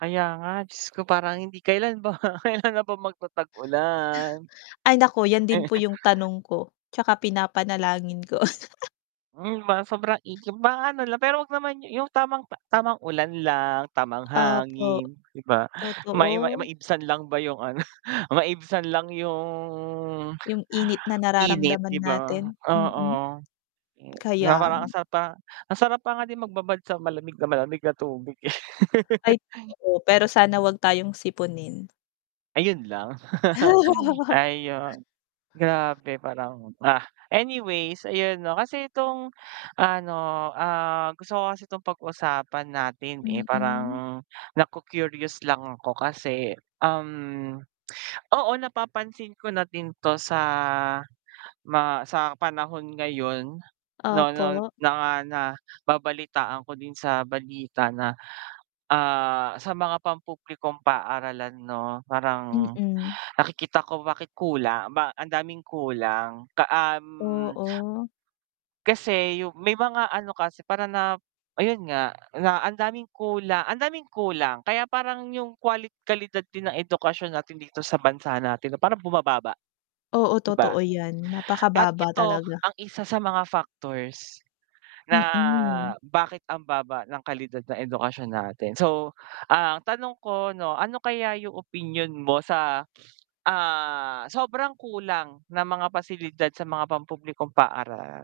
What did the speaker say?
Kaya nga, Diyos ko parang hindi. Kailan ba, kailan na ba magtatag-ulan? Ay, naku yan din po yung tanong ko, tsaka pinapanalangin ko. Hmm, ma sobrang igib maano la pero wag naman yu yung tamang ta tamang ulan lang, tamang Opo. hangin, 'di ba? Ma i -ma Totoo. maibsan lang ba yung ano, maibsan lang yung Yung init na init, 'di nararamdaman ba? natin, Oo, mm. eh, na Kaya parang ang nga. sarap pa ang sarap pa nga din magbabad sa malamig na malamig na tubig eh. Ay, Hay. totoo pero sana wag tayong sipunin. Ayun lang. Hay, ayun. Grabe parang, ah! Anyways ayun, 'no, kasi itong, ano, ah, gusto ko kasi itong pag-usapan natin, eh, Mm. parang naku-curious lang ako kasi, um, oo, napapansin ko na din to sa ma sa panahon ngayon, no no Opo. na nababalitaan ko din sa balita na, ah, sa mga pampublikong paaralan, 'no, parang Mm. nakikita ko bakit kula ba ang daming kulang ka um Oo. kasi yung, may mga ano kasi para na ayun nga, na ang daming kula ang daming kulang kaya parang yung qualit kalidad din ng edukasyon natin dito sa bansa natin no, parang bumababa, Oo, 'di totoo ba? yan, At napakababa ito talaga. ang isa sa mga factors na Mm. bakit ang baba ng kalidad ng edukasyon natin. So, ah, ang tanong ko, 'no, ano kaya yung opinyon mo sa, ah, sobrang kulang ng mga pasilidad sa mga pampublikong paaralan.